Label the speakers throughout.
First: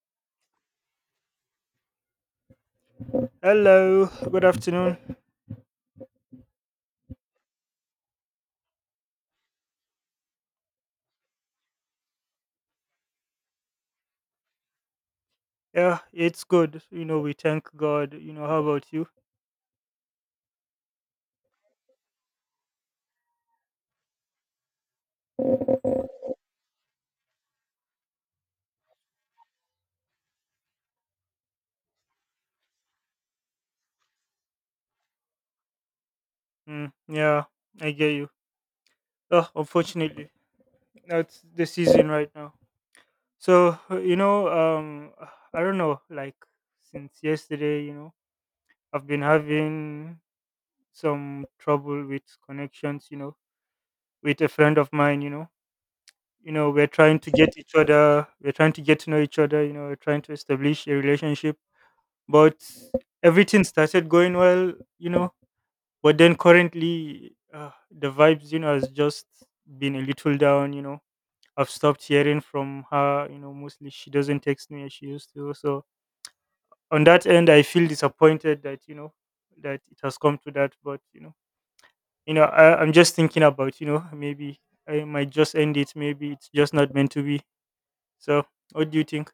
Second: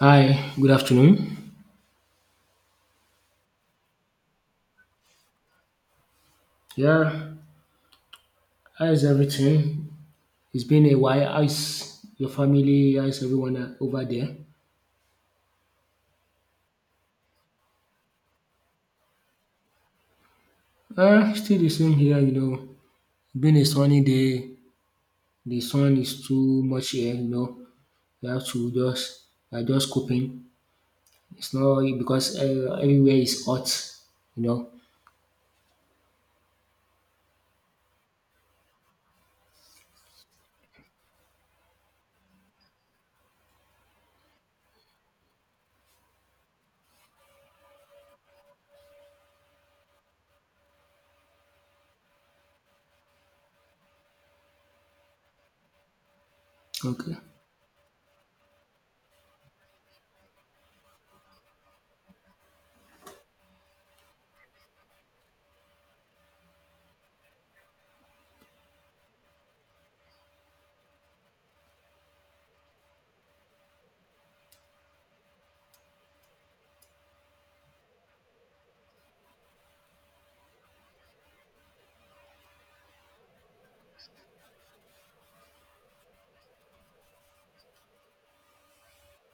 Speaker 1: Hi, good afternoon.
Speaker 2: Hello, good afternoon.
Speaker 1: Yeah, how is everything? It's been a while. How is your family? How is everyone over there?
Speaker 2: Yeah, it's good. You know, we thank God. You know, how about you?
Speaker 1: Still the same here, you know. Been a sunny day. The sun is too much here, you know. We have to just, we are just coping. It's not because everywhere is hot, you know.
Speaker 2: Mm, yeah, I get you. Oh, unfortunately, that's the season right now. So, I don't know, like since yesterday, you know, I've been having some trouble with connections, you know, with a friend of mine, you know. You know, we're
Speaker 1: Okay.
Speaker 2: trying to get each other, we're trying to get to know each other, you know, we're trying to establish a relationship, but everything started going well, you know. But then currently, the vibes, you know, has just been a little down. You know, I've stopped hearing from her. You know, mostly she doesn't text me as she used to. So on that end, I feel disappointed that, you know, that it has come to that. But you know, I'm just thinking about, you know, maybe I might just end it. Maybe it's just not meant to be. So what do you think?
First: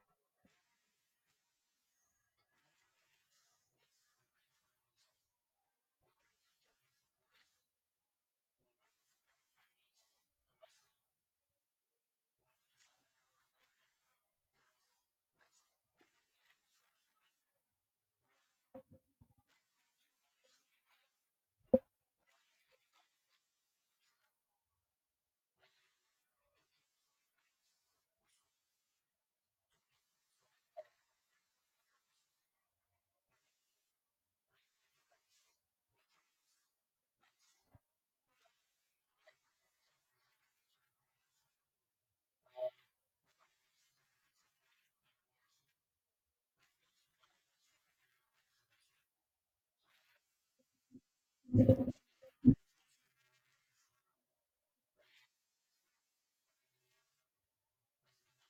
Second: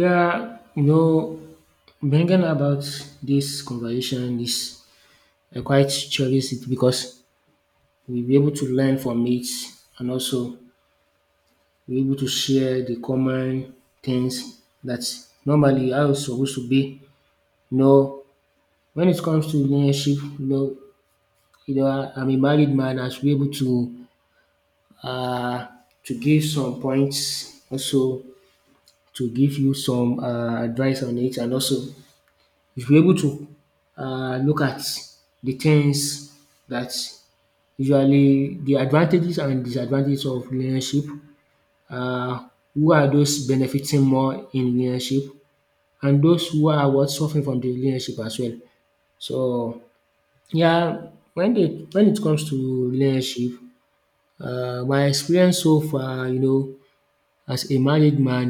Speaker 1: Yeah, you know, bringing about this conversation is I quite cherish it because we'll be able to learn from it and also be able to share the common things that normally how it's supposed to be. You know, when it comes to relationship, I'm a married man, I should be able uh, to give some points, also to give you some advice on it, and also you should be able to look at the things that usually the advantages and disadvantages of relationship, um who are those benefiting more in relationship and those who are what suffering from the relationship as well. So yeah, when it comes to relationship, my experience so far, you know, as a married man,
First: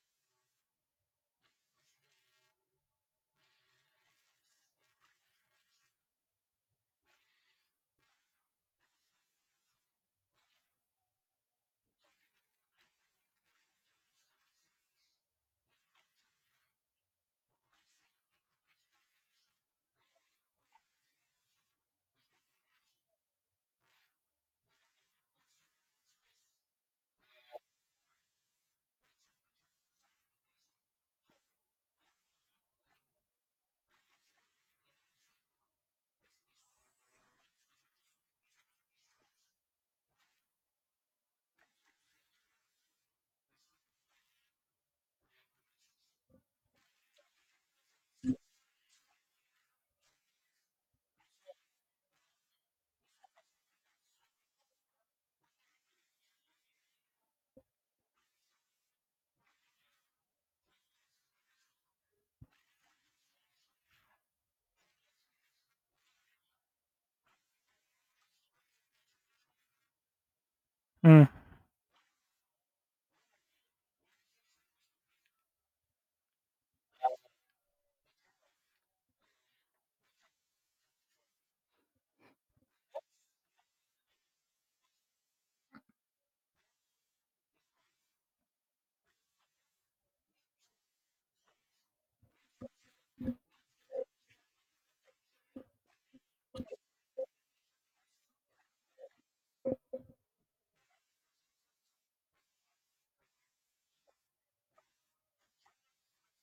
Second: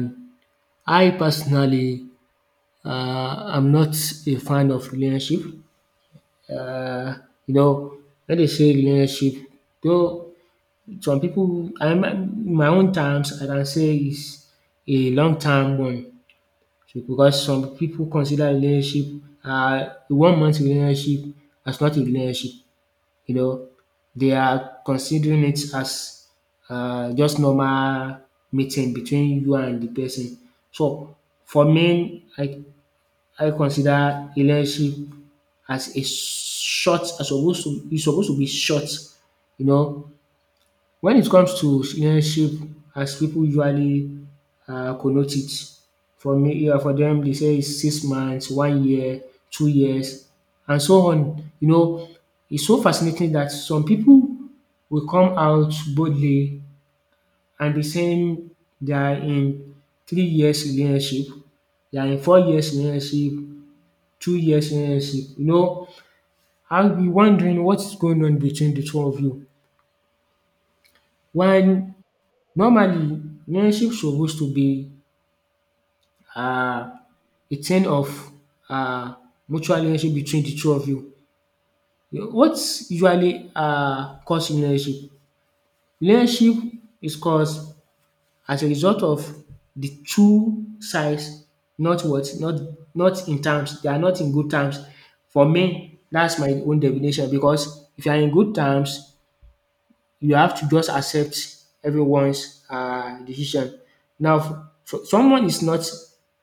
Speaker 1: I personally am not a fan of relationship. You know, when they say relationship, though some people, I my own terms I can say is a long term one. So because some people consider relationship one month relationship as not a relationship. You know, they are considering it as just normal meeting between you and the person. So for me, I consider relationship as a short as supposed to e supposed to be short, you know, when it comes to relationship as pipu usually connote it. For me, for dem dey say is 6 months, one year, 2 years and so on. You know, it's so fascinating that some pipu will come out boldly and be saying they are in 3 years relationship, they are in 4 years relationship, 2 years relationship. You know, I'll be wondering what is going on between the two of you?
Speaker 2: Mm.
Speaker 1: One Normally, relationship supposed to be um a ten of um mutual relationship between the two of you. What usually cause relationship? Relationship is caused as a result of the two sides not what not not in terms they are not in good terms. For me, that's my own definition because if you are in good terms you have to just accept everyone's decision. Now, someone is not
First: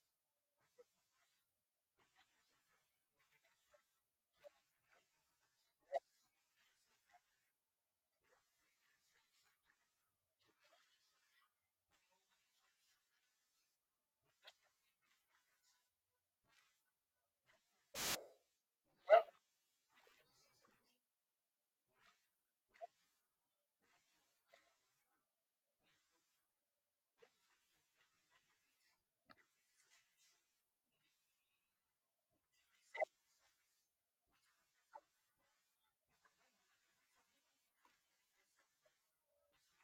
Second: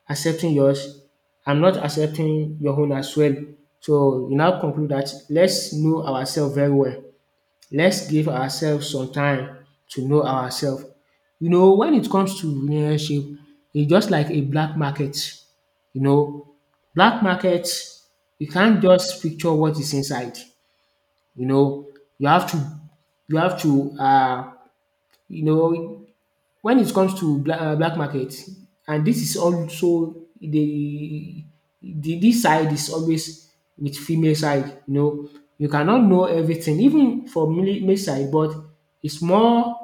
Speaker 1: accepting yours, I'm not accepting your own as well. So you now conclude that let's know ourselves very well. Let's give ourselves some time to know ourselves. You know, when it comes to relationship, it's just like a black market. You know, black market, you can't just picture what is inside. You know, you have to you have to you know, when it comes to black, black market. And this is also the, this side is always with female side. You know, you cannot know everything, even for male side, but it's more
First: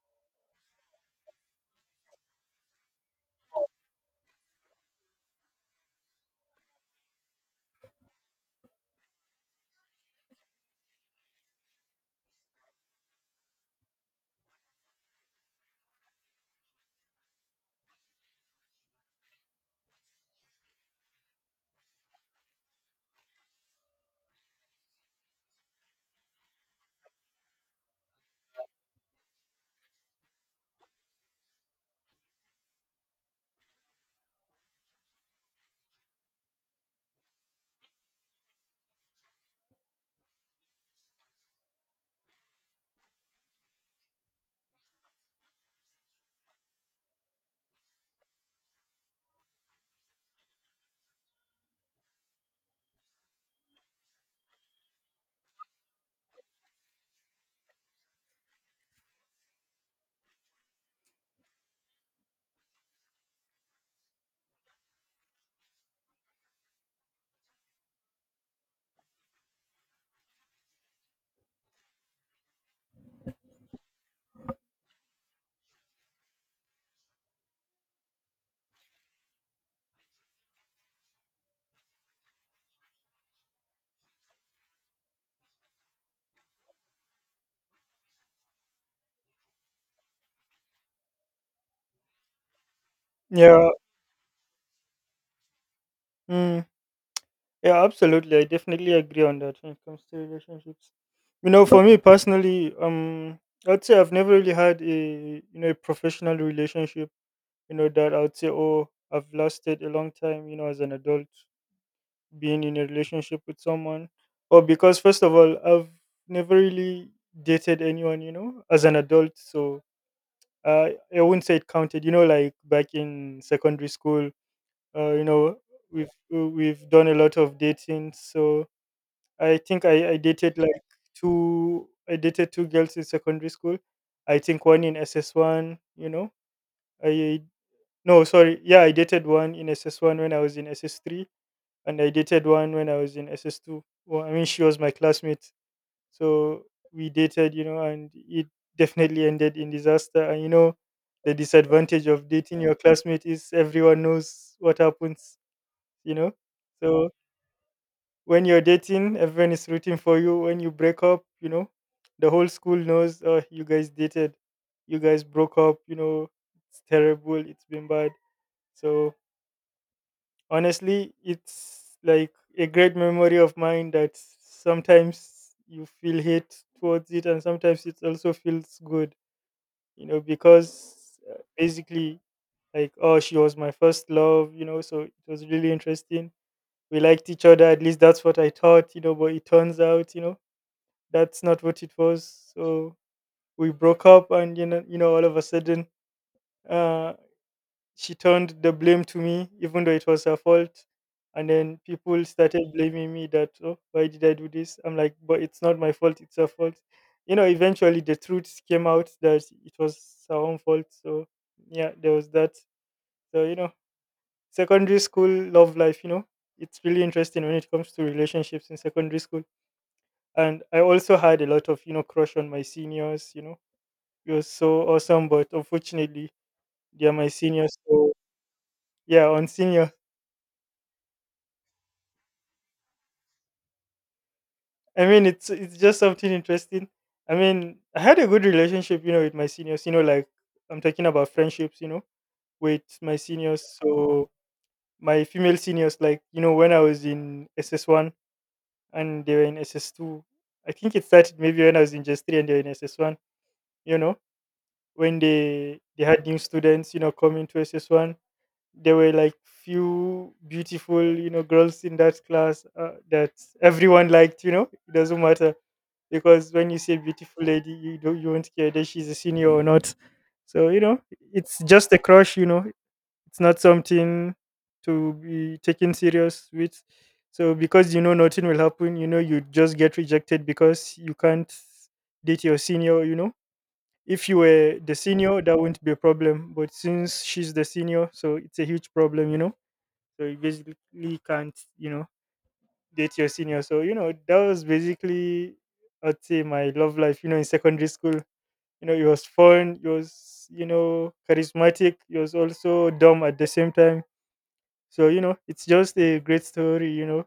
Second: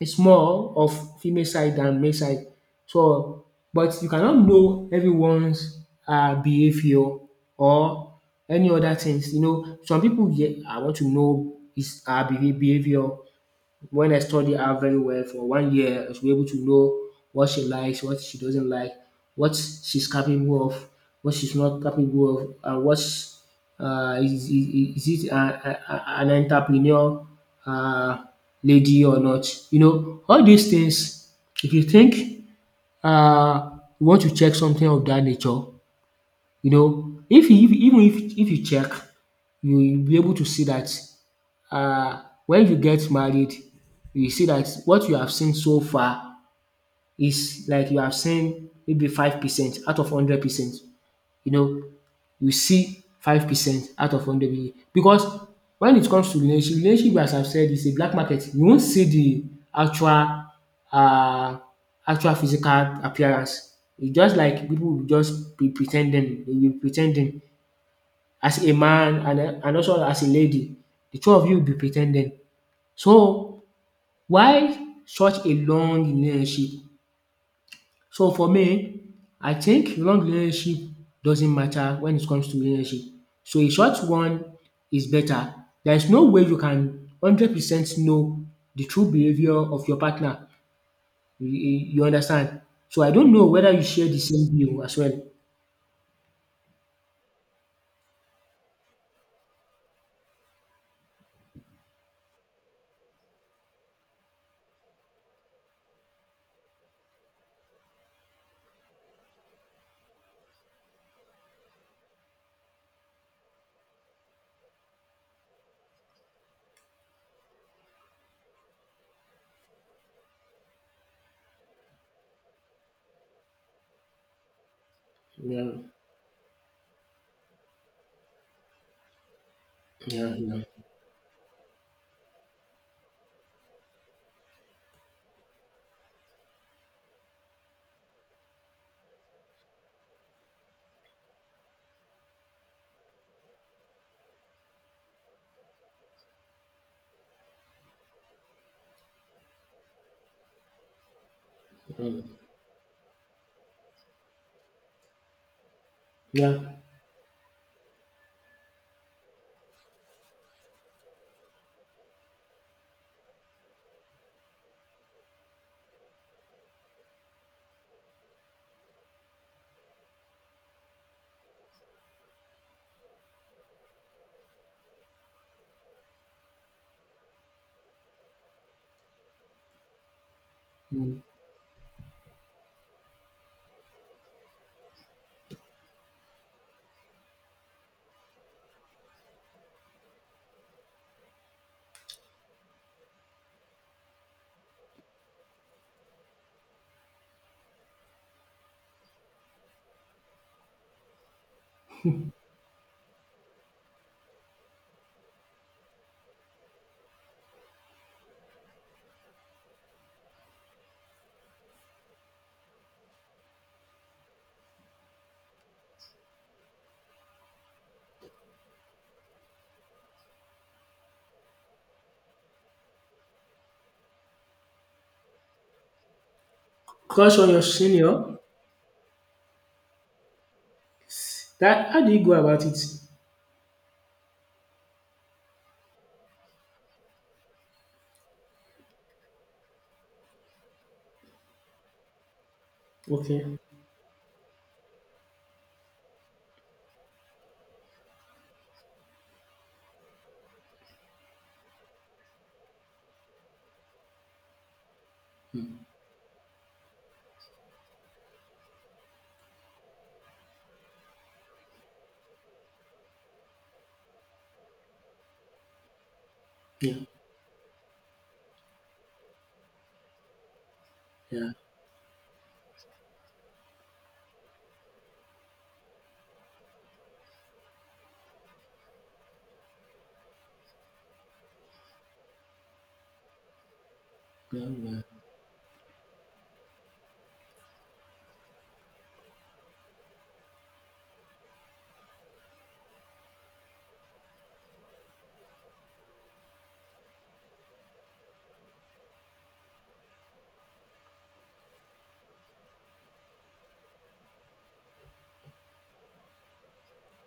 Speaker 1: it's more of female side than male side. So, but you cannot know everyone's behavior or any other things. You know, some people, yeah, I want to know his her behavior when I study her very well for one year, I should be able to know what she likes, what she doesn't like, what she's capable of, what she's not capable of, and what's is it an entrepreneur uh, lady or not? You know, all these things, if you think uh, you want to check something of that nature, you know, if you, if, even if you check, you will be able to see that when you get married you see that what you have seen so far is like you have seen maybe 5% out of 100%. You know, you see 5% out of 100% because when it comes to relationship, as I've said is a black market. You won't see the actual uh actual physical appearance. It's just like people will just be pretending, ten ding, be pre as a man, and also as a lady. The two of you will be pretending. So why such a long relationship? So for me, I think long relationship doesn't matter when it comes to relationship. So a short one is better. There is no way you can 100% know the true behaviour of your partner. You understand? So I don't know
Speaker 2: Yeah.
Speaker 1: whether you share the same view as well.
Speaker 2: Mm. Yeah, absolutely. I definitely agree on that when it comes to relationships. You know, for me personally, I'd say I've never really had a, you know, a professional relationship. You know that I'd say, oh, I've lasted a long time. You know, as an adult, being in a relationship with someone, or because first of all, I've never really dated anyone. You know, as an adult, so uh, I wouldn't say it counted. You know, like back in secondary school, you know,
Speaker 1: Yeah,
Speaker 2: we've done a lot of dating. So I think I
Speaker 1: yeah,
Speaker 2: dated two girls in secondary school. I think one in SS one, you know. I No, sorry, yeah, I dated one in SS one when I was in SS three, and I dated one when I was in SS two. Well, I mean, she was my classmate. So we dated, you know, and it definitely ended in disaster. And you know, the
Speaker 1: yeah,
Speaker 2: disadvantage
Speaker 1: mm,
Speaker 2: of dating your classmate is everyone knows what happens, you know.
Speaker 1: yeah.
Speaker 2: So when you're dating, everyone is rooting for you. When you break up, you know, the whole school knows, oh, you guys dated, you guys broke up, you know. It's terrible, it's been bad. So honestly, it's like a great memory of mine that sometimes you feel hate towards it and sometimes it also feels good, you know, because,
Speaker 1: Mm.
Speaker 2: basically, like, oh, she was my first love, you know, so it was really interesting. We liked each other, at least that's what I thought, you know, but it turns out, you know, that's not what it was. So we broke up, and you know, all of a sudden, uh, she turned the blame to me, even though it was her fault. And then people started blaming me, that, oh, why did I do this? I'm like, but it's not my fault; it's her fault. You know, eventually the truth came out that it was her own fault. So yeah, there was that. So you know, secondary school love life. You know, it's really interesting when it comes to relationships in secondary school, and I also had a lot of, you know, crush on my seniors, you know. You're so awesome, but unfortunately, they're my
Speaker 1: Crush on your
Speaker 2: seniors. So
Speaker 1: senior?
Speaker 2: yeah, on senior.
Speaker 1: That how do you go about it?
Speaker 2: I mean, it's just something interesting. I mean, I had a good relationship, you know, with my seniors. You know, like, I'm talking about friendships, you know, with my
Speaker 1: Okay.
Speaker 2: seniors. So my female seniors, like, you know, when I was in SS one and they were in SS two. I think it started maybe when I was in just three and they were in SS one. You know, when they had new students, you know, coming to SS one, there were like few beautiful, you know, girls in that class, that everyone liked, you know. It doesn't matter, because when you
Speaker 1: Yeah,
Speaker 2: say beautiful lady, you won't care that she's a senior or not, so you know,
Speaker 1: yeah,
Speaker 2: it's just a crush, you know. It's not something to be taken serious with. So because you know nothing will happen, you know, you just get rejected because you can't date your senior, you know. If you
Speaker 1: yeah,
Speaker 2: were the
Speaker 1: yeah.
Speaker 2: senior, that wouldn't be a problem. But since she's the senior, so it's a huge problem, you know. So you basically can't, you know, date your senior. So you know, that was basically, I'd say, my love life. You know, in secondary school, you know, it was fun. It was, you know, charismatic. It was also dumb at the same time. So you know, it's just a great story, you know,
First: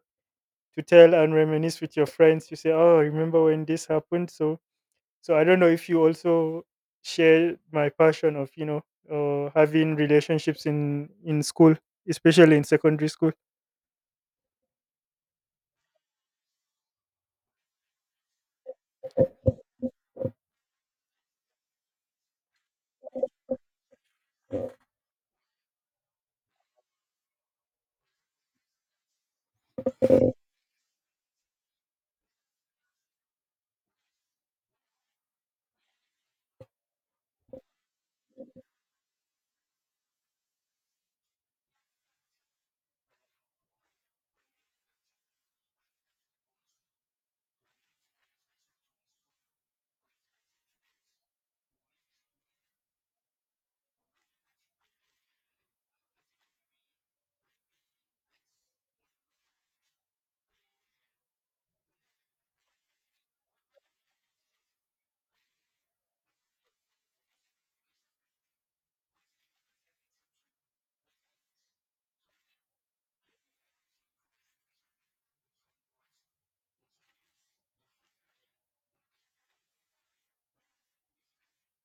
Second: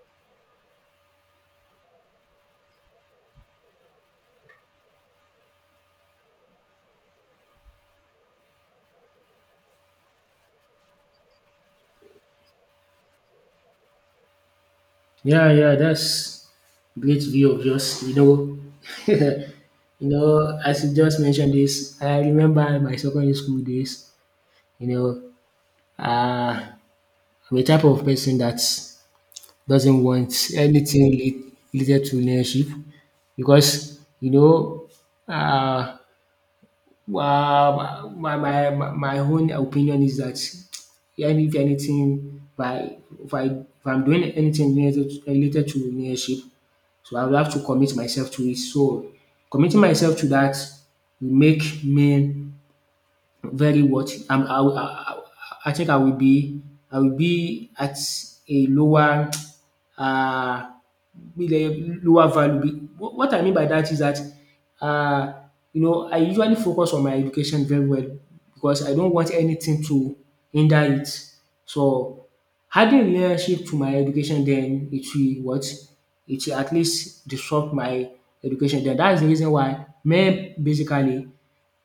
Speaker 2: to tell and reminisce with your friends. You say, "Oh, remember when this happened?" So so I don't know if you also share my passion of, you know, having relationships in school, especially in secondary school.
Speaker 1: Yeah, yeah, that's great view of yours. You know, you know, as you just mentioned this, I remember my secondary school days. You know, uh, I'm a type of person that doesn't want anything related to leadership because, you know, uh, well, my own opinion is that if anything, if I if I'm doing anything related to leadership, so I will have to commit myself to it. So committing myself to that will make me very what I think I will be at a lower uh with a lower value. What I mean by that is that uh you know, I usually focus on my education very well because I don't want anything to hinder it. So adding relationship to my education, then it will at least disrupt my education. Then that is the reason why men basically,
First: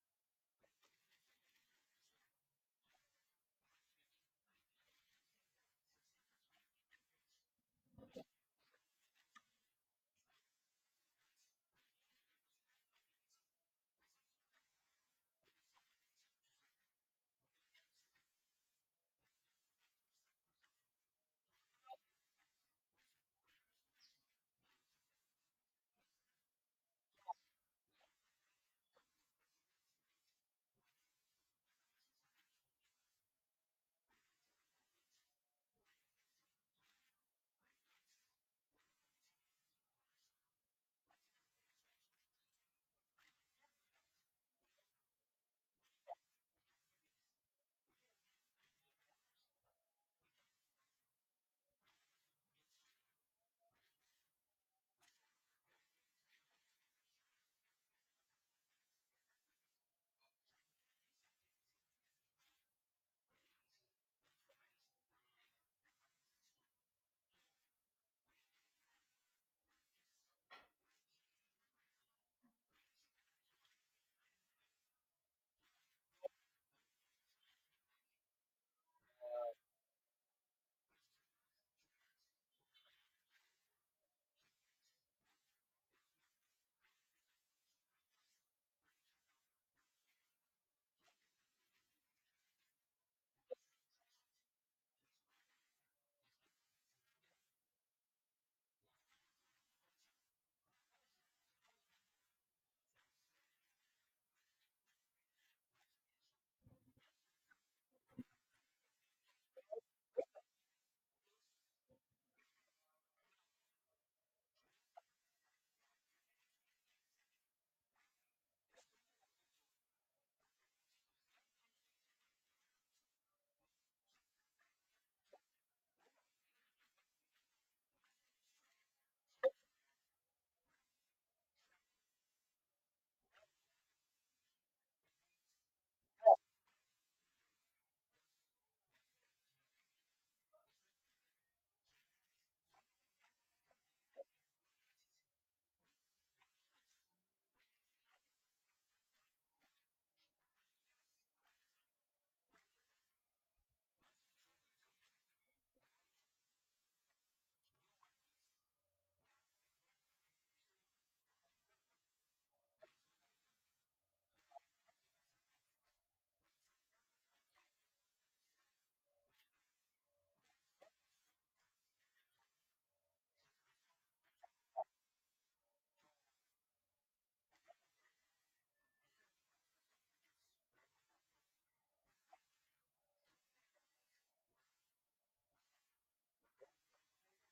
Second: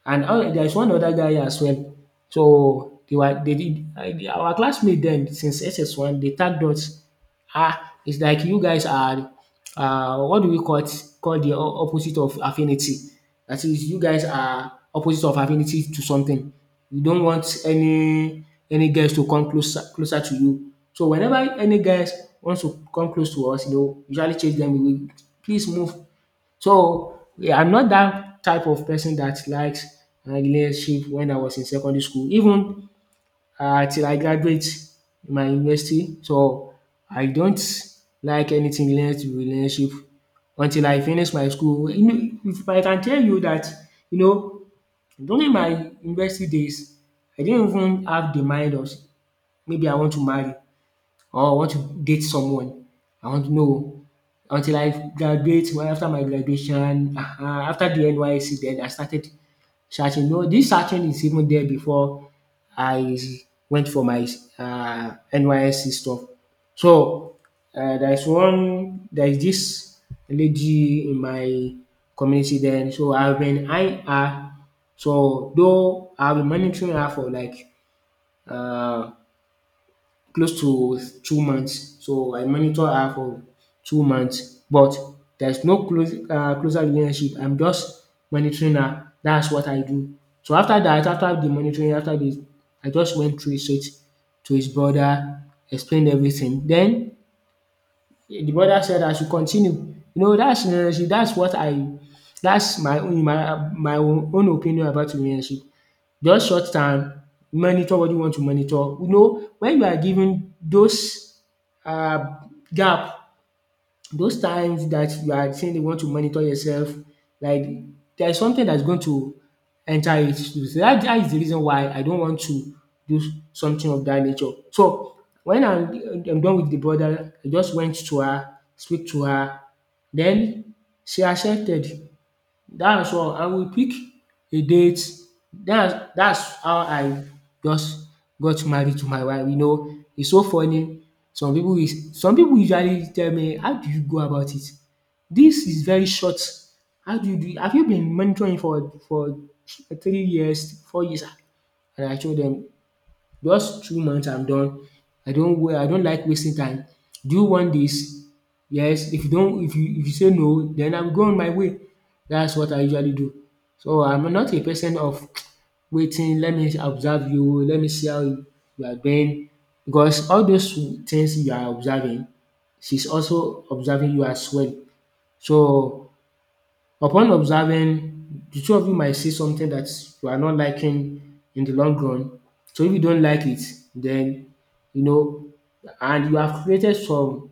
Speaker 1: and oh, there is one other guy as well. So they were they did our classmate dem since SS1. They tag us ah, it's like you guys are, what do we call it? Call the opposite of affinity. That is, you guys are opposite of affinity to something. You don't want any guys to come closer to you. So whenever any guys wants to come close to us, you know, usually chase them away. Please move. So, yeah, I'm not that type of person that likes relationship when I was in secondary school, even till I graduate in my university. So, I don't like anything related to relationship until I finish my school. You know, if I can tell you that, you know, during my university days, I didn't even have the mind of maybe I want to marry or I want to date someone. I want to know until I graduate. Well, after my graduation, after the NYSC, then I started searching. No, this searching is even there before I went for my NYSC stuff. So there's this lady in my community then. So I've been eyeing her. So though I've been monitoring her for like uh, close to 2 months. So I monitor her for 2 months, but there's no close closer relationship. I'm just monitoring her. That's what I do. So after that, after the monitoring, after this, I just went through it to his brother, explained everything. Then the brother said I should continue. You know, that's relationship. That's what I that's my own, my own opinion about relationship. Just short time, monitor what you want to monitor. You know, when you are given those gap, those times that you are saying you want to monitor yourself, like there is something that's going to enter it. So dat the reason why I don't want to do something of that nature. So when I'm done with the brother, I just went to her, speak to her. Then she accepted. That's all. I will pick a date. That's how I just got married to my wife. You know, it's so funny. Some people usually tell me, how do you go about it? This is very short. How do you do it? Have you been monitoring for 3 years, 4 years? And I show them. Just 2 months, I'm done. I don't like wasting time. Do you want this? Yes. If you don't if you say no, then I'm going my way. That's what I usually do. So I'm not a person of waiting, let me observe you, let me see how you are doing, because all those things you are observing, she's also observing you as well. So upon observing, the two of you might see something that you are not liking in the long run. So if you don't like it, then you know, and you have created some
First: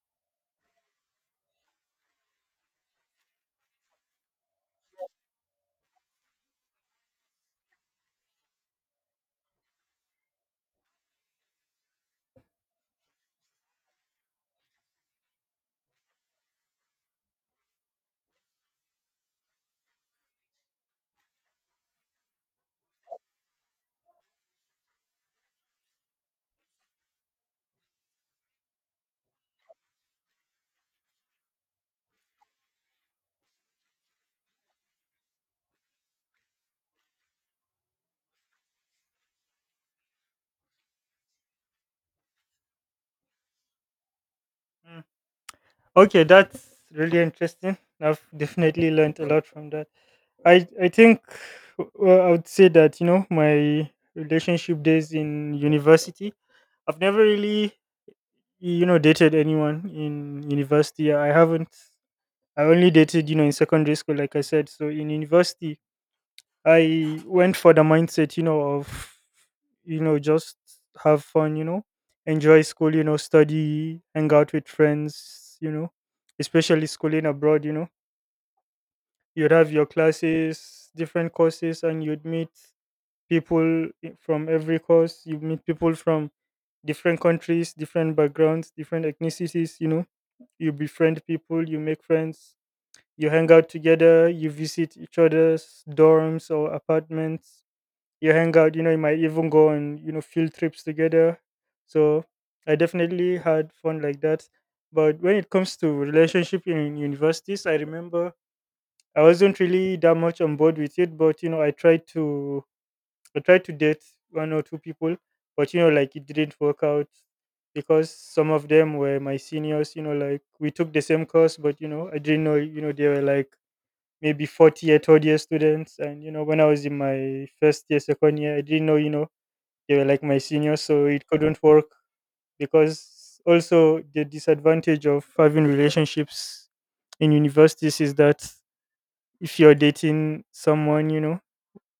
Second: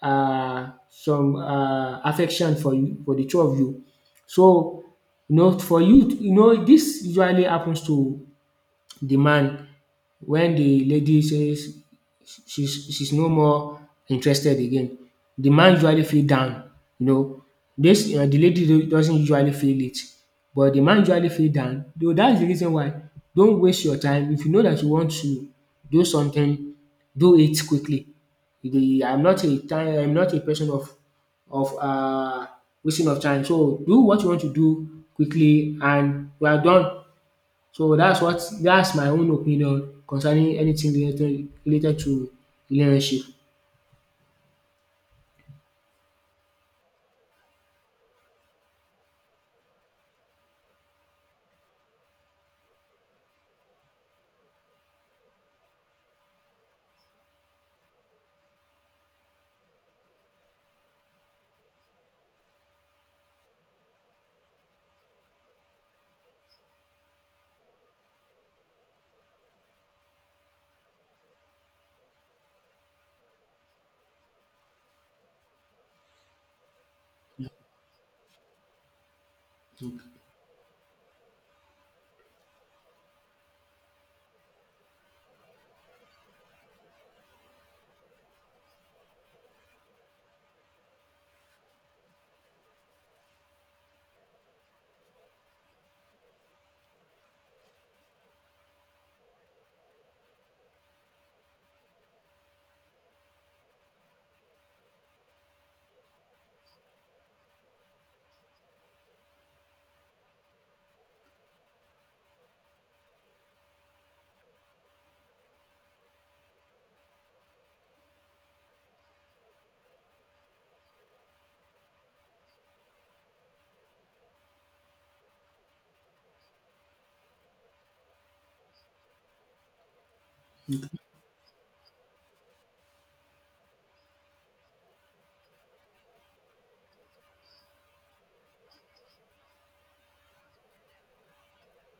Speaker 1: uh, some affection for you for the two of you. So you know, for you, you know, this usually happens to the man when the lady says she's no more interested again. The man usually feel down, you know. This the lady do doesn't usually feel it, but the man usually feel down. Though that's the reason why, don't waste your time. If you know that you want to do something, do it quickly. The I'm not a time I'm not a person of wasting of time. So do what you want to do quickly and you are done. So that's my own opinion concerning anything related to relationship.
Speaker 2: Mm. Okay, that's really interesting. I've definitely learned a lot from that. I think, well, I would say that, you know, my relationship days in university. I've never really, you know, dated anyone in university. I haven't. I only dated, you know, in secondary school, like I said. So in university, I went for the mindset, you know, of, you know, just have fun, you know, enjoy school, you know, study, hang out with friends, you know, especially schooling abroad, you know. You'd have your classes, different courses, and you'd meet people from every course. You meet people from different countries, different backgrounds, different ethnicities, you know. You befriend people, you make friends, you hang out together, you visit each other's dorms or apartments, you hang out, you know, you might even go on, you know, field trips together. So I definitely had fun like that, but when it comes to relationship in universities, I remember I wasn't really that much on board with it, but you know, I tried to date one or two people, but you know, like, it didn't work out because some of them were my seniors, you know. Like, we took the same course, but you know, I didn't know, you know, they were like maybe 40-year third year students, and you know, when I was in my first year, second year, I didn't know, you know, they were like my seniors, so it couldn't work, because also the disadvantage of having relationships in universities is that if you're dating someone, you know,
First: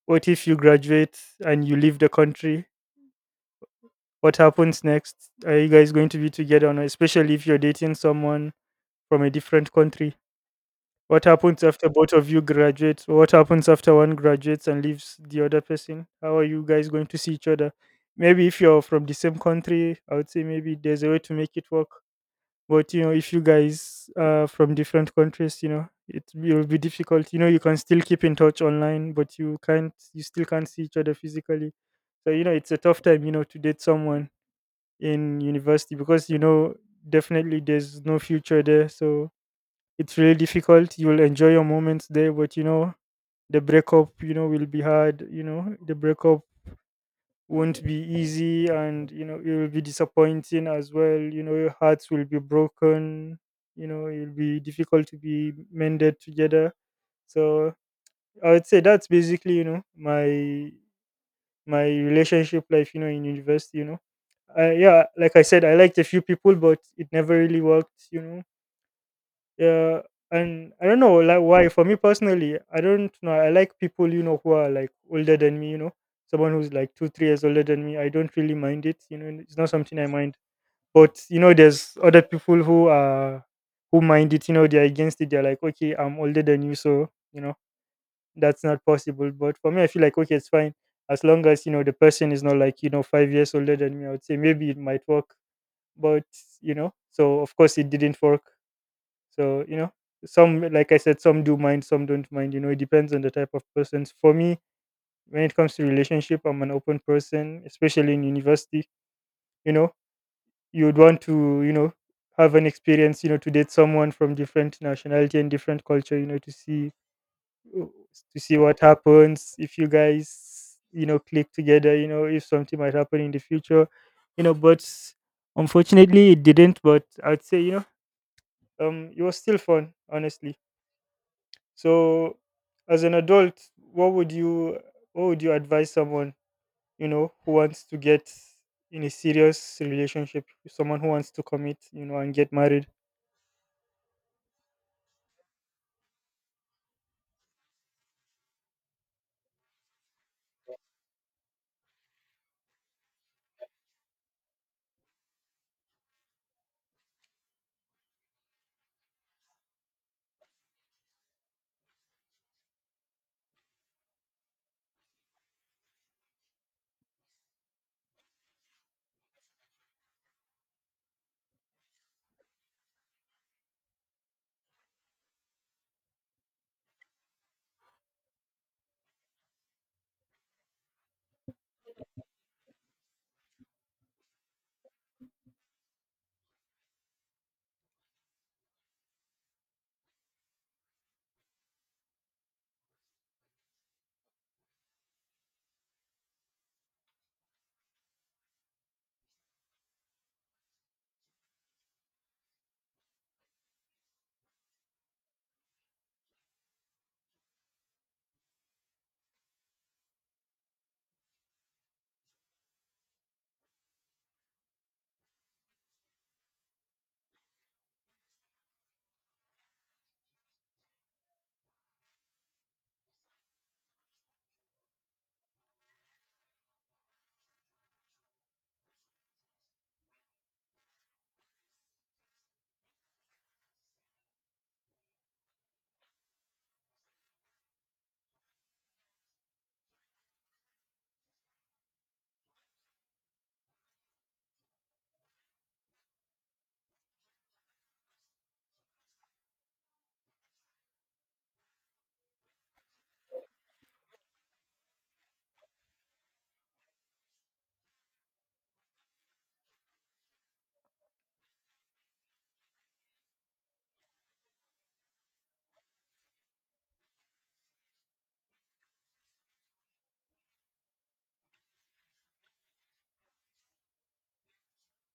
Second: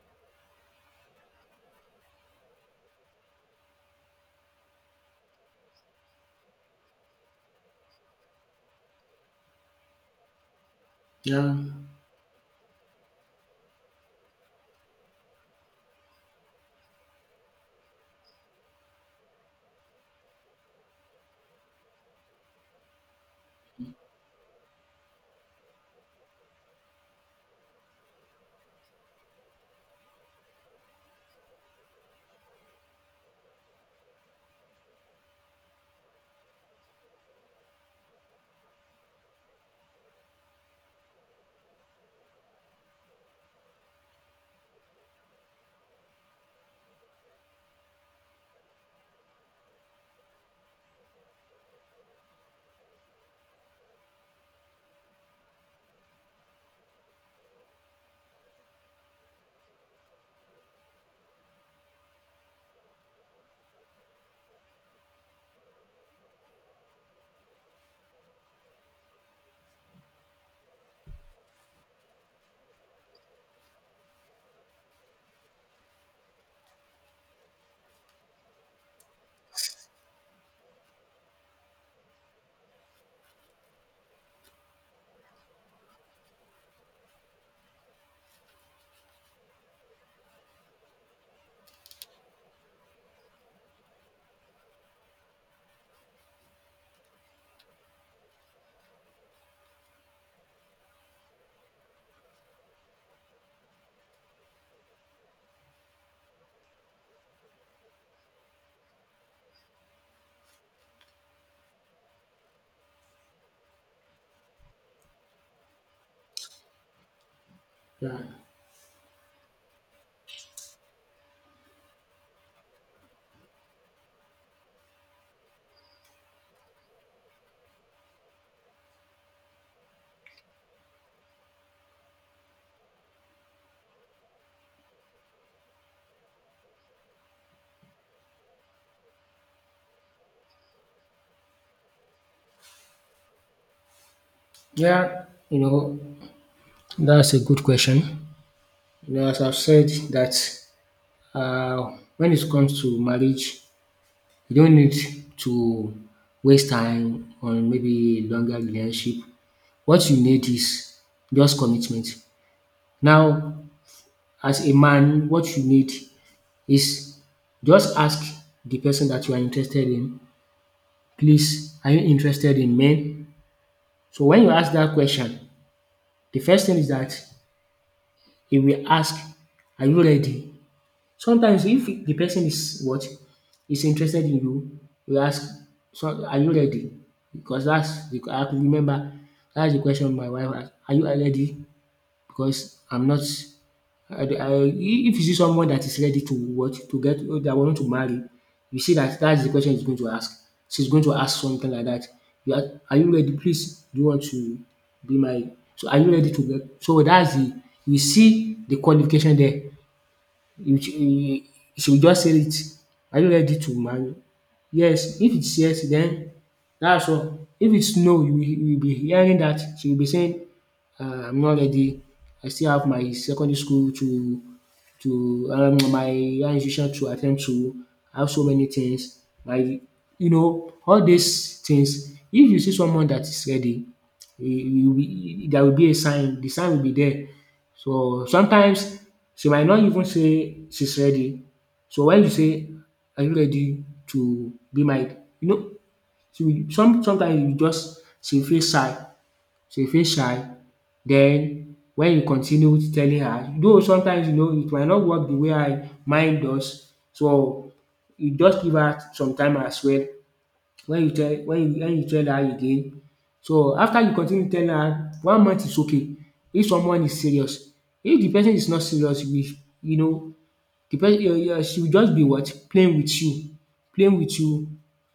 Speaker 2: what if you graduate and you leave the country? What happens next? Are you guys going to be together or not? Especially if you're dating someone from a different country. What
Speaker 1: Yeah,
Speaker 2: happens after both of you graduate? What happens after one graduates and leaves the other person? How are you guys going to see each other? Maybe if you're from the same country, I would say maybe there's a way to make it work. But you know, if you guys are from different countries, you know, it will be difficult. You know, you can still keep in touch online, but you can't. You still can't see each other physically. So you know, it's a tough time. You know, to date someone in university, because you know, definitely there's no future there. So it's really difficult. You will enjoy your moments there, but you know, the breakup, you know, will be hard. You know, the breakup won't be easy, and you know, it will be disappointing as well. You know, your hearts will be broken. You know, it'll be difficult to be mended together. So I would say that's basically, you know, my relationship life, you know, in university, you know. I, yeah, like I said, I liked a few people, but it never really worked, you know. Yeah, and I don't know, like, why, for me personally, I don't know, I like people, you know, who are like older than me, you know. Someone who's like 2-3 years older than me, I don't really mind it, you know, and it's not something I mind. But you know, there's other people who mind it, you know. They're against it. They're like, okay, I'm older than you, so you know that's not possible. But for me, I feel like, okay, it's fine. As long as, you know, the person is not like, you know, 5 years older than me, I would say maybe it might work. But you know, so of course it didn't work. So, you know, some, like I said, some do mind, some don't mind. You know, it depends on the type of persons. For me, when it comes to relationship, I'm an open person, especially in university. You know, you would want to, you know, have an experience, you know, to date someone from different nationality and different culture, you know, to see oh,
Speaker 1: yeah,
Speaker 2: to see what happens if you guys, you know, click together, you know, if something might happen in the future, you know, but unfortunately it didn't, but I'd say, you know, it was still fun, honestly. So as an adult, what would you what would you advise someone, you know, who wants to get in a serious relationship, someone who wants to commit, you know, and get married?
Speaker 1: yeah, you know, that's a good question. As I've said that, uh, when it comes to marriage, you don't need to waste time on maybe longer relationship. What you need is just commitment. Now, as a man, what you need is just ask the person that you are interested in, "Please, are you interested in men?" So when you ask that question, the first thing is that he will ask, "Are you ready?" Sometimes if the person is what is interested in you, e will ask, "So are you ready?" Because dats de Remember, that's the question my wife asked: "Are you ready?" because I'm not I I If you see someone that is ready to what, to get, that want to marry, you see that that's the question he's going to ask. She's going to ask something like that. Are you ready? Please, do you want to be my, so are you ready to get, so that's the, you see the qualification there. You she will just say it. "Are you ready to marry?" Yes. If it's yes, then that's all. If it's no, you will, be hearing that. She will be saying, "I'm not ready. I still have my secondary school to, my higher institution to attend to. I have so many things." Like, all these things. If you see someone that is ready, e will be there will be a sign. The sign will be there, so sometimes she might not even say she's ready. So when you say, "Are you ready to be my," she will, sometimes, you just she feel shy. She feel shy. Then when you continue telling her, though sometimes it might not work the way I mind does. So you just give her some time as well, when you tell, when you tell her again. So after you continue telling her, 1 month is okay if someone is serious. If the person is not serious, you know the person, she will just be what? Playing with you, playing with you,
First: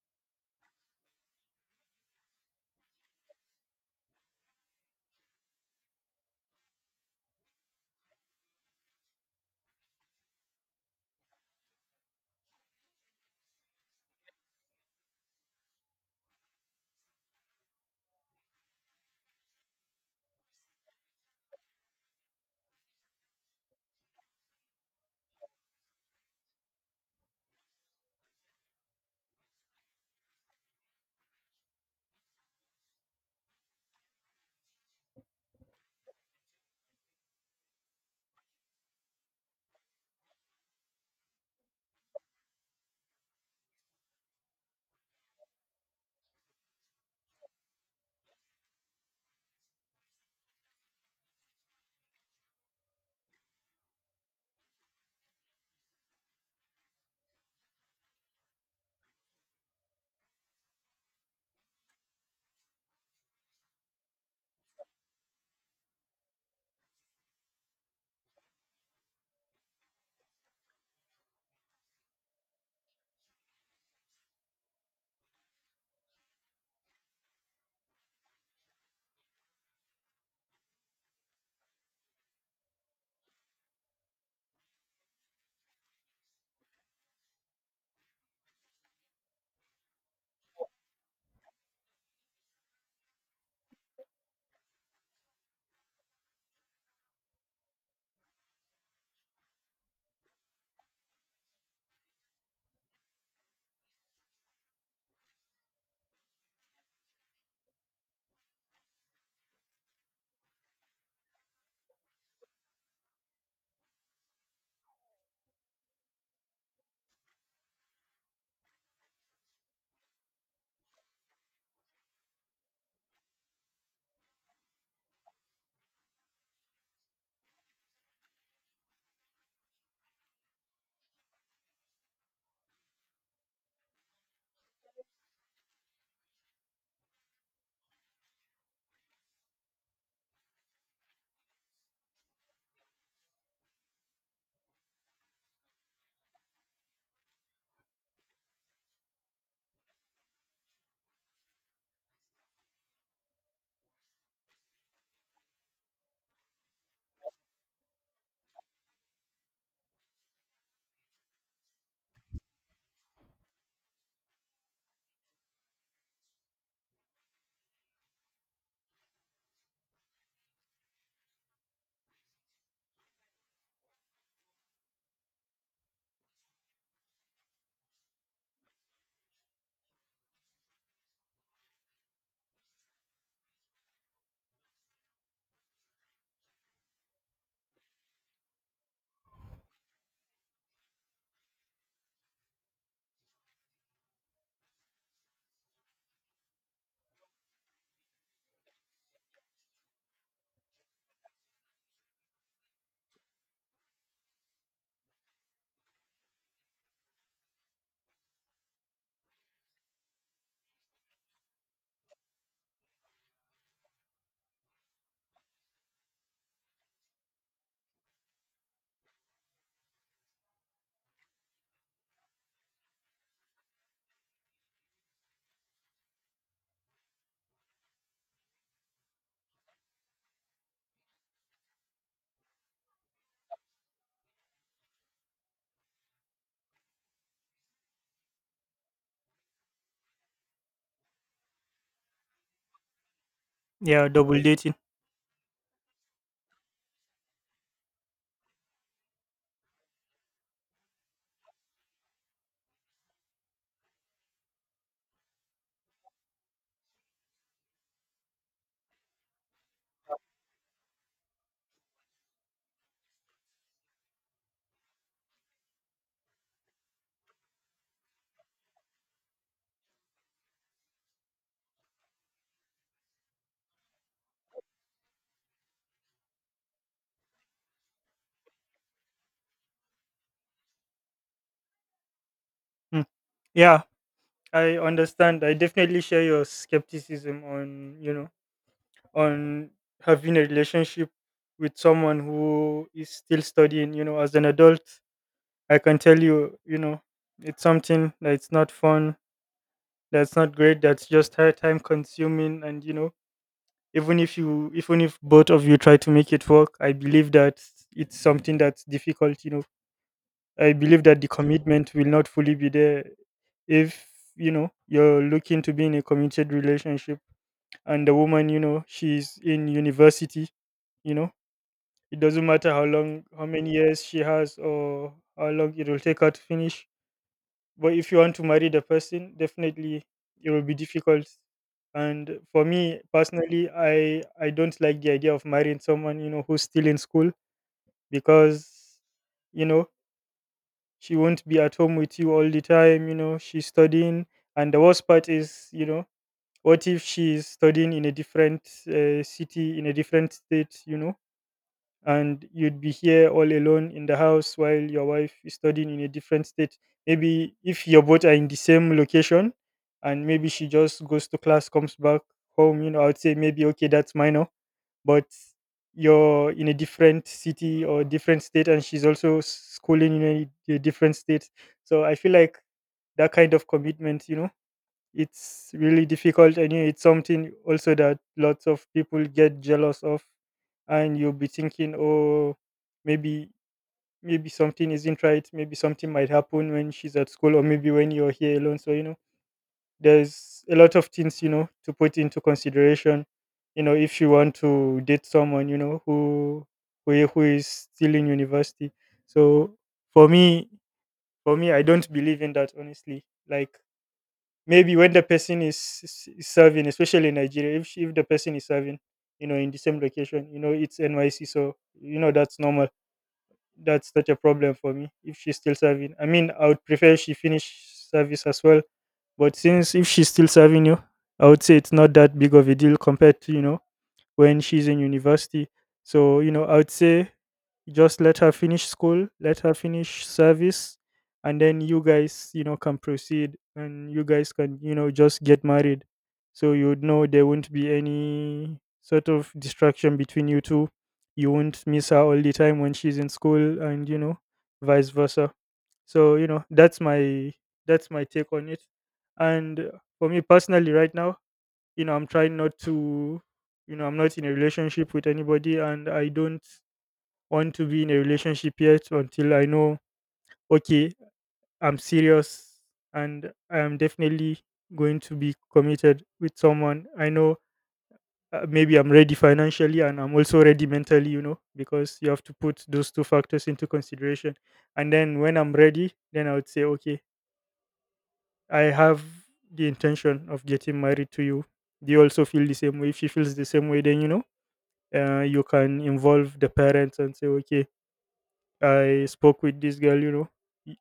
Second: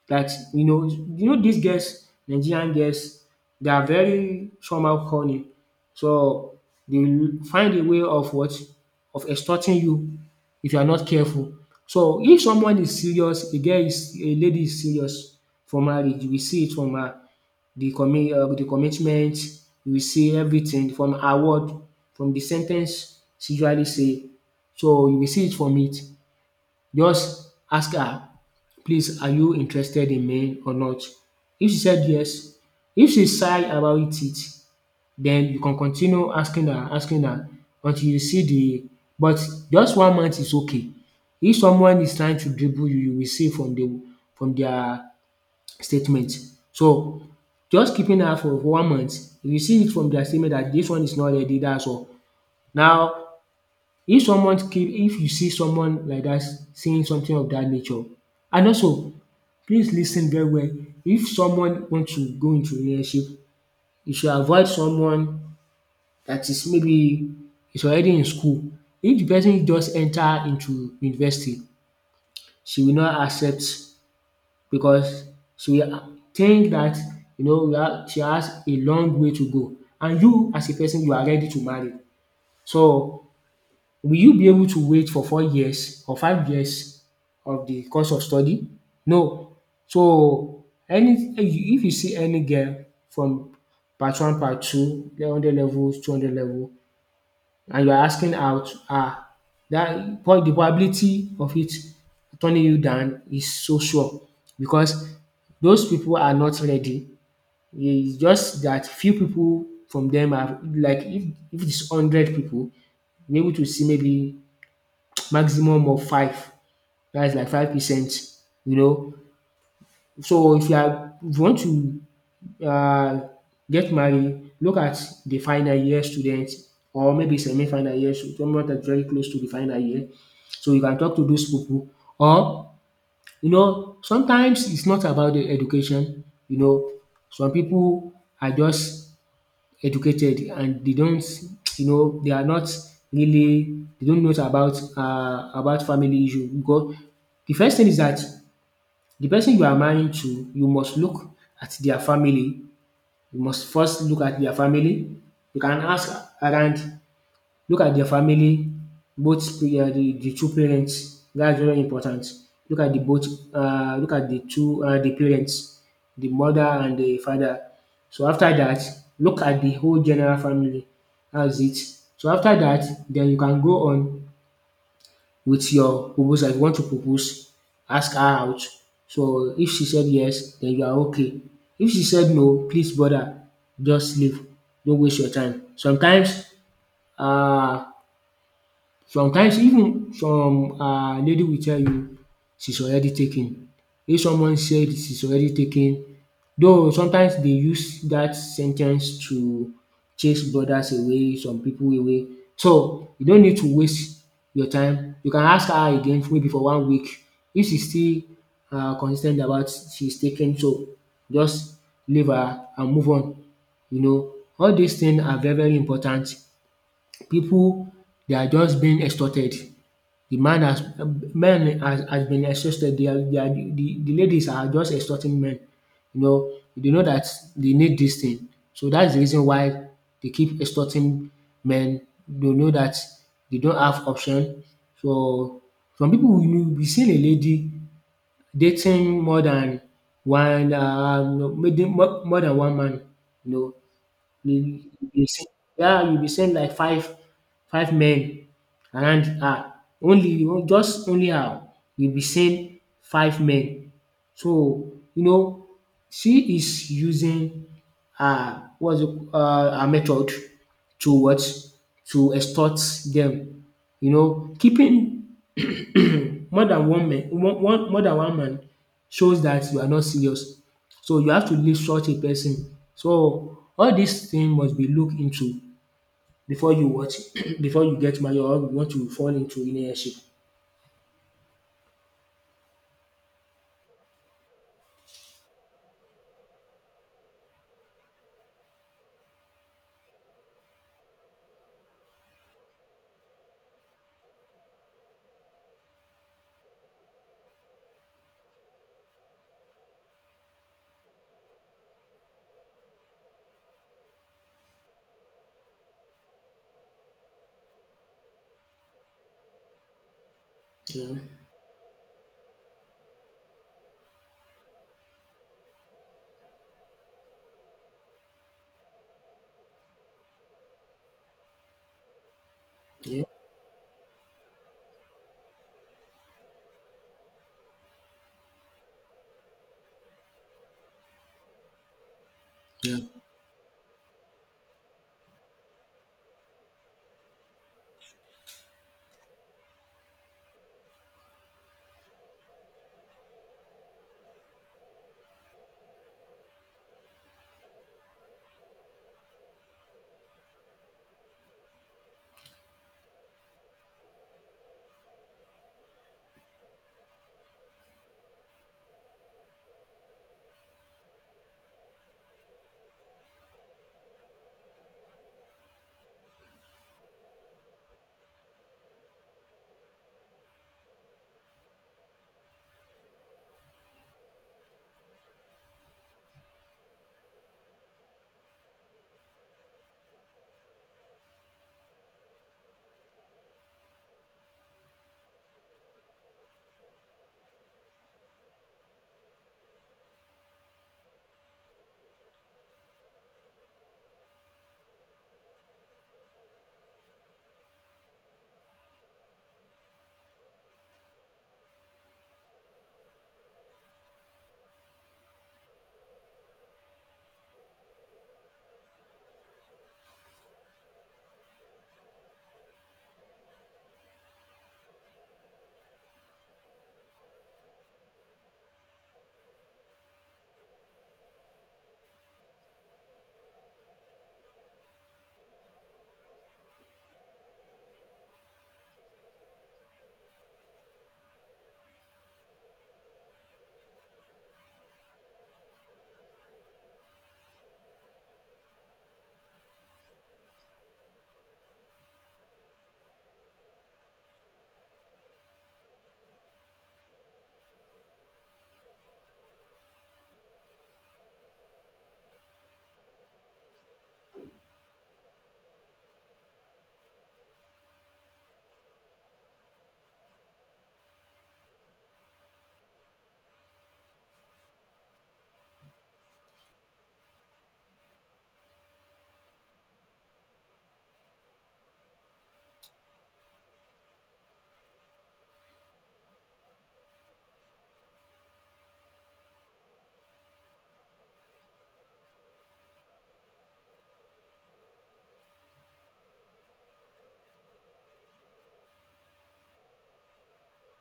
Speaker 1: that, you know these girls, Nigerian girls, they are very somehow cunning. So they will find a way of what? Of extorting you if you are not careful. So if someone is serious, a girl is, a lady is serious for marriage, we see it from her, the commitment. We see everything from her word, from the sen ten ce she usually say, so you will see it from it. Just ask her, "Please, are you interested in me or not?" If she said yes, if she's shy about it, then you can continue asking her, until you see the, but just 1 month is okay. If someone is trying to dribble you, you will see from the, from their statement. So just keeping her for, 1 month, you will see it from their statement that this one is not ready, dat's all. Now, if you see someone like that saying something of that nature, and also, please lis ten very well. If someone want to go into relationship, you should avoid someone that is maybe, is already in school. If the person just enter into university, she will not accept, because she will think that, you know, we ha- she has a long way to go, and you as a person, you are ready to marry. So will you be able to wait for 4 years or 5 years of the course of study? No. So any, if you see any girl from part one, part two, 100 level, 200 level, and you are asking out, ah, that po the probability of it turning you down is so sure, because those people are not ready. It's just that few people from them are like, if it's 100 people, you're able to see maybe maximum of 5. That's like 5%, you know. So if you are, if you want to um get married, look at the final year student, or maybe semi-final year, so someone that is very close to the final year. So you can talk to those people. Or, you know, sometimes it's not about the education. Some people are just educated and they don't, you know, they are not really, they don't know about, about family issue. Because the first thing is that the person you are marrying to, you must look at their family. You must first look at their family. You can ask around. Look at their family, both the, the two parents, that's very important. Look at the both, look at the two, the parents, the mother and the father. So after that, look at the whole general family, that's it. So after that, then you can go on with your proposal. If you want to propose, ask her out. So if she said yes, then you are okay. If she said no, please brother, just leave. Don't waste your time. Sometimes, uh. Sometimes even some lady will tell you she's already taken. If someone said she's already taken, though sometimes they use that sen ten ce to chase brothers away, some people away. So you don't need to waste your time. You can ask her again, maybe for 1 week. If she still, consis ten t about she's taken, so just leave her and move on. You know, all dis things are very very important. People, they are just being extorted. The man has, men has, been extorted. They are, the ladies are just extorting men. You know, they know that they need this thing. So that's the reason why they keep extorting men. They know that they don't have option. So some people, you be seeing a lady dating more than one, maybe more than one man, you know.
Speaker 2: Yeah, double dating.
Speaker 1: You you be se yeah, you be send like, five men around her. Only you, just only her, you be send five men. So you know, she is using her, what's it, her method, to what? To extort them. You know, keeping more than one man, one one more than one man, shows that you are not serious, so you have to leave such a person. So all these things must be looked into before you what before you get married, or you want to fall into relationship.
Speaker 2: Mm. Yeah, I understand. I definitely share your skepticism on, you know, on having a relationship with someone who is still studying, you know, as an adult. I can tell you, you know, it's something that it's not fun, that's not great, that's just her time consuming. And you know, even if you even if both of you try to make it work, I believe that it's something that's difficult, you know. I believe
Speaker 1: Yeah,
Speaker 2: that the commitment will not fully be there if, you know, you're looking to be in a committed relationship and the woman, you know, she's in university. You know, it doesn't matter how long,
Speaker 1: yeah,
Speaker 2: how many years she has or how long it will take her to finish, but if you want to marry the person, definitely it will be difficult. And for
Speaker 1: yeah,
Speaker 2: me personally, I don't like the idea of marrying someone, you know, who's still in school. Because you know, she won't be at home with you all the time. You know, she's studying, and the worst part is, you know, what if she's studying in a different city, in a different state? You know, and you'd be here all alone in the house while your wife is studying in a different state. Maybe if you both are in the same location and maybe she just goes to class, comes back home, you know, I would say maybe okay, that's minor, but you're in a different city or different state and she's also schooling in a different state. So I feel like that kind of commitment, you know, it's really difficult. And you- it's something also that lots of people get jealous of, and you'll be thinking, oh, maybe maybe something isn't right, maybe something might happen when she's at school or maybe when you're here alone. So you know, there's a lot of things, you know, to put into consideration, you know, if you want to date someone, you know, who who is still in university. So for me, for me, I don't believe in that, honestly. Like maybe when the person is serving, especially in Nigeria, if the person is serving, you know, in the same location, you know, it's NYC, so you know that's normal. That's not a problem for me if she's still serving. I mean, I would prefer she finish service as well, but since if she's still serving you, I would say it's not that big of a deal compared to, you know, when she's in university. So, you know, I would say just let her finish school, let her finish service, and then you guys, you know, can proceed and you guys can, you know, just get married. So you would know there won't be any sort of distraction between you two. You won't miss her all the time when she's in school and, you know, vice versa. So, you know, that's my take on it. And for me personally right now, you know, I'm trying not to, you know, I'm not in a relationship with anybody and I don't want to be in a relationship yet until I know, okay, I'm serious and I am definitely going to be committed with someone. I know, maybe I'm ready financially and I'm also ready mentally, you know, because you have to put those two factors into consideration. And then when I'm ready, then I would say, okay, I have the intention of getting married to you. Do you also feel the same way? If she feels the same way, then, you know, you can involve the parents and say, okay, I spoke with this girl, you know y-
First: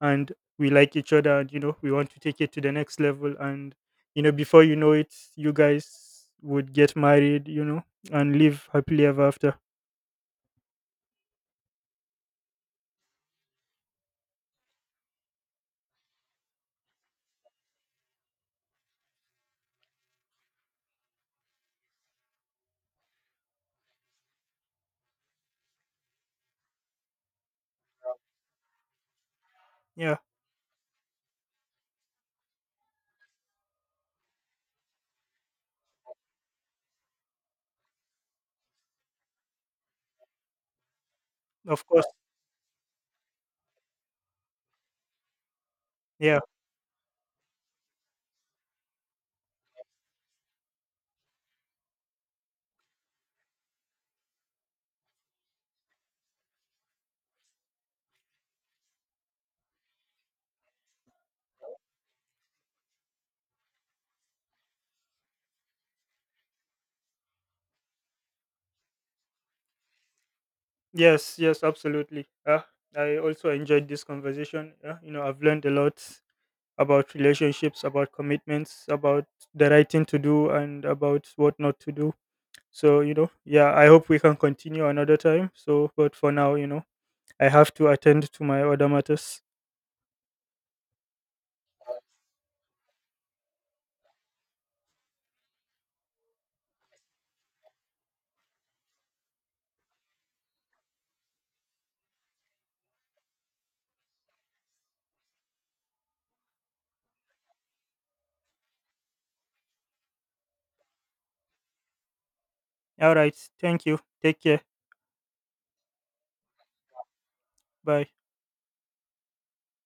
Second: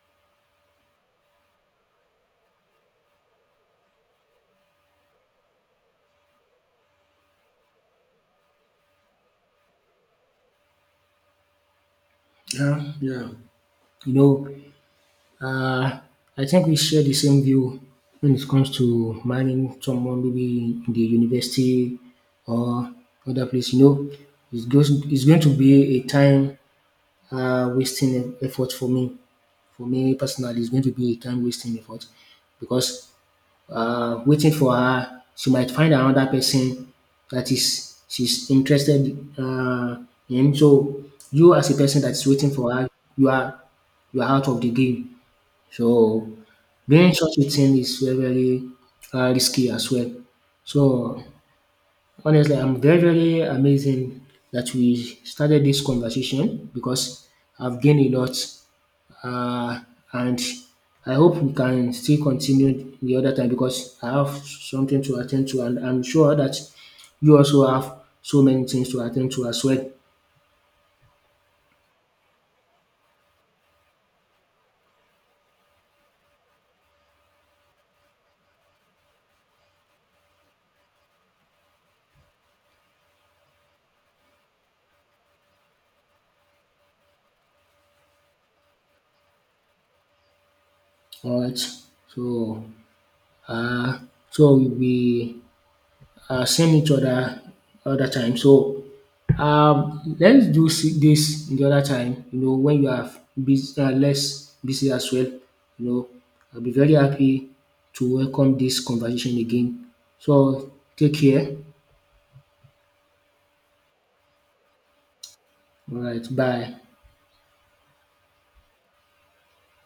Speaker 2: and we like each other and you know we want to take it to the next level, and you know before you know it you guys would get married, you know, and live happily ever after.
Speaker 1: yeah, yeah. You know, um I think we share the same view when it comes to marrying someone, maybe in the university or other place. You know, it's goes, it's going to be a time, wasting effort for me. For me
Speaker 2: Yeah,
Speaker 1: personally, it's going to be a time wasting effort, because, waiting for her, she might find another person that is she's interested, uh, in. So you as a
Speaker 2: of
Speaker 1: person
Speaker 2: course.
Speaker 1: that's waiting for her, you are, out of the game. So
Speaker 2: Yeah.
Speaker 1: doing such a thing is very very, risky as well. So honestly, I'm very very amazing that we started this conversation, because I've gained a lot, uh, and I hope we can still continue the other time, because I have something to attend to, and I'm sure that you also have so many things to attend to as well.
Speaker 2: Yes, yes, absolutely. I also enjoyed this conversation. You know, I've learned a lot about relationships, about commitments, about the right thing to do and about what not to do. So, you know, yeah, I hope we can continue another time. So, but for now, you know, I have to attend to my other matters.
Speaker 1: All right. So, uh, so we, send each other other time. So, let's do s- this in the other time, you know, when you are busy, less busy as well. You know, I'll be very happy to welcome this conversation again. So take care.
Speaker 2: All right. Thank you. Take care.
Speaker 1: All right. Bye.
Speaker 2: Bye.